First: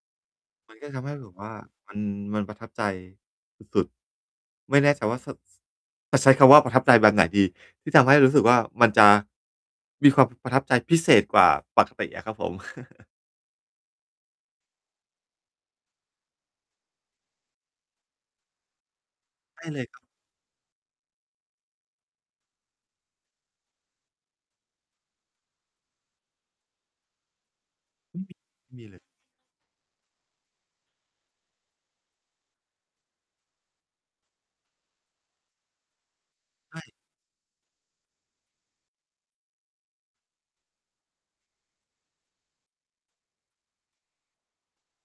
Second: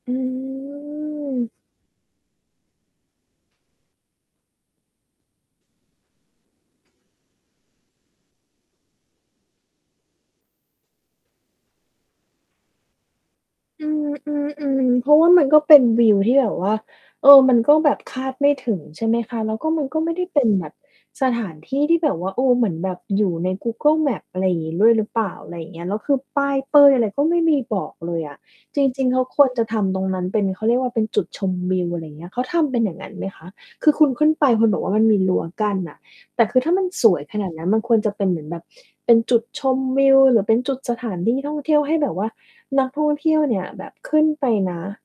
อืมันก็ทำให้แบบม ว่ามัน มันประทับใจสุด ๆ ไม่แน่ใจว่าสุด จะใช้คำว่าประทับใจแบบไหนดี? ที่ทำให้รู้สึกว่า มันจะมีความประทับใจพิเศษกว่าปกติอะครับผม อือ อือ ๆ เพราะว่ามันก็เป็นวิวที่แบบว่า เออ มันก็แบบคาดไม่ถึง ใช่ไหมคะ แล้ใวช่ก็เลมัยนครกั็บ ไม่ได้เป็นแบบสถานที่ที่แบบว่า เออ เหมือนแบบอยู่ใน Google Maps อะไรอย่างงี้ ด้วย หรือเปล่า อะไรเงี้ย แล้วคือป้ายเป้ย อะไรก็ไม่มีบอกเลอืยอ อะ จนี่เลย ริง ๆ แล้วควรจะทำตรงนั้นเป็น เขาเรียกว่า เป็นจุดชมวิว อะไรเงี้ย เขาทำเป็นอย่างงั้นไหมคะ? คือคุณขึ้นไปคุณบอกว่ามันมีรั้วกั้นน่ะ แต่คือถ้ใาชมัน่ สวยขนาดนั้น มันควรจะเป็นเหมือนแบบเป็นจุดชมวิว หรือเป็นจุดสถานที่ท่องเที่ยว ให้แบบว่า นักท่องเที่ยวเนี่ยแบบขึ้นไปนะ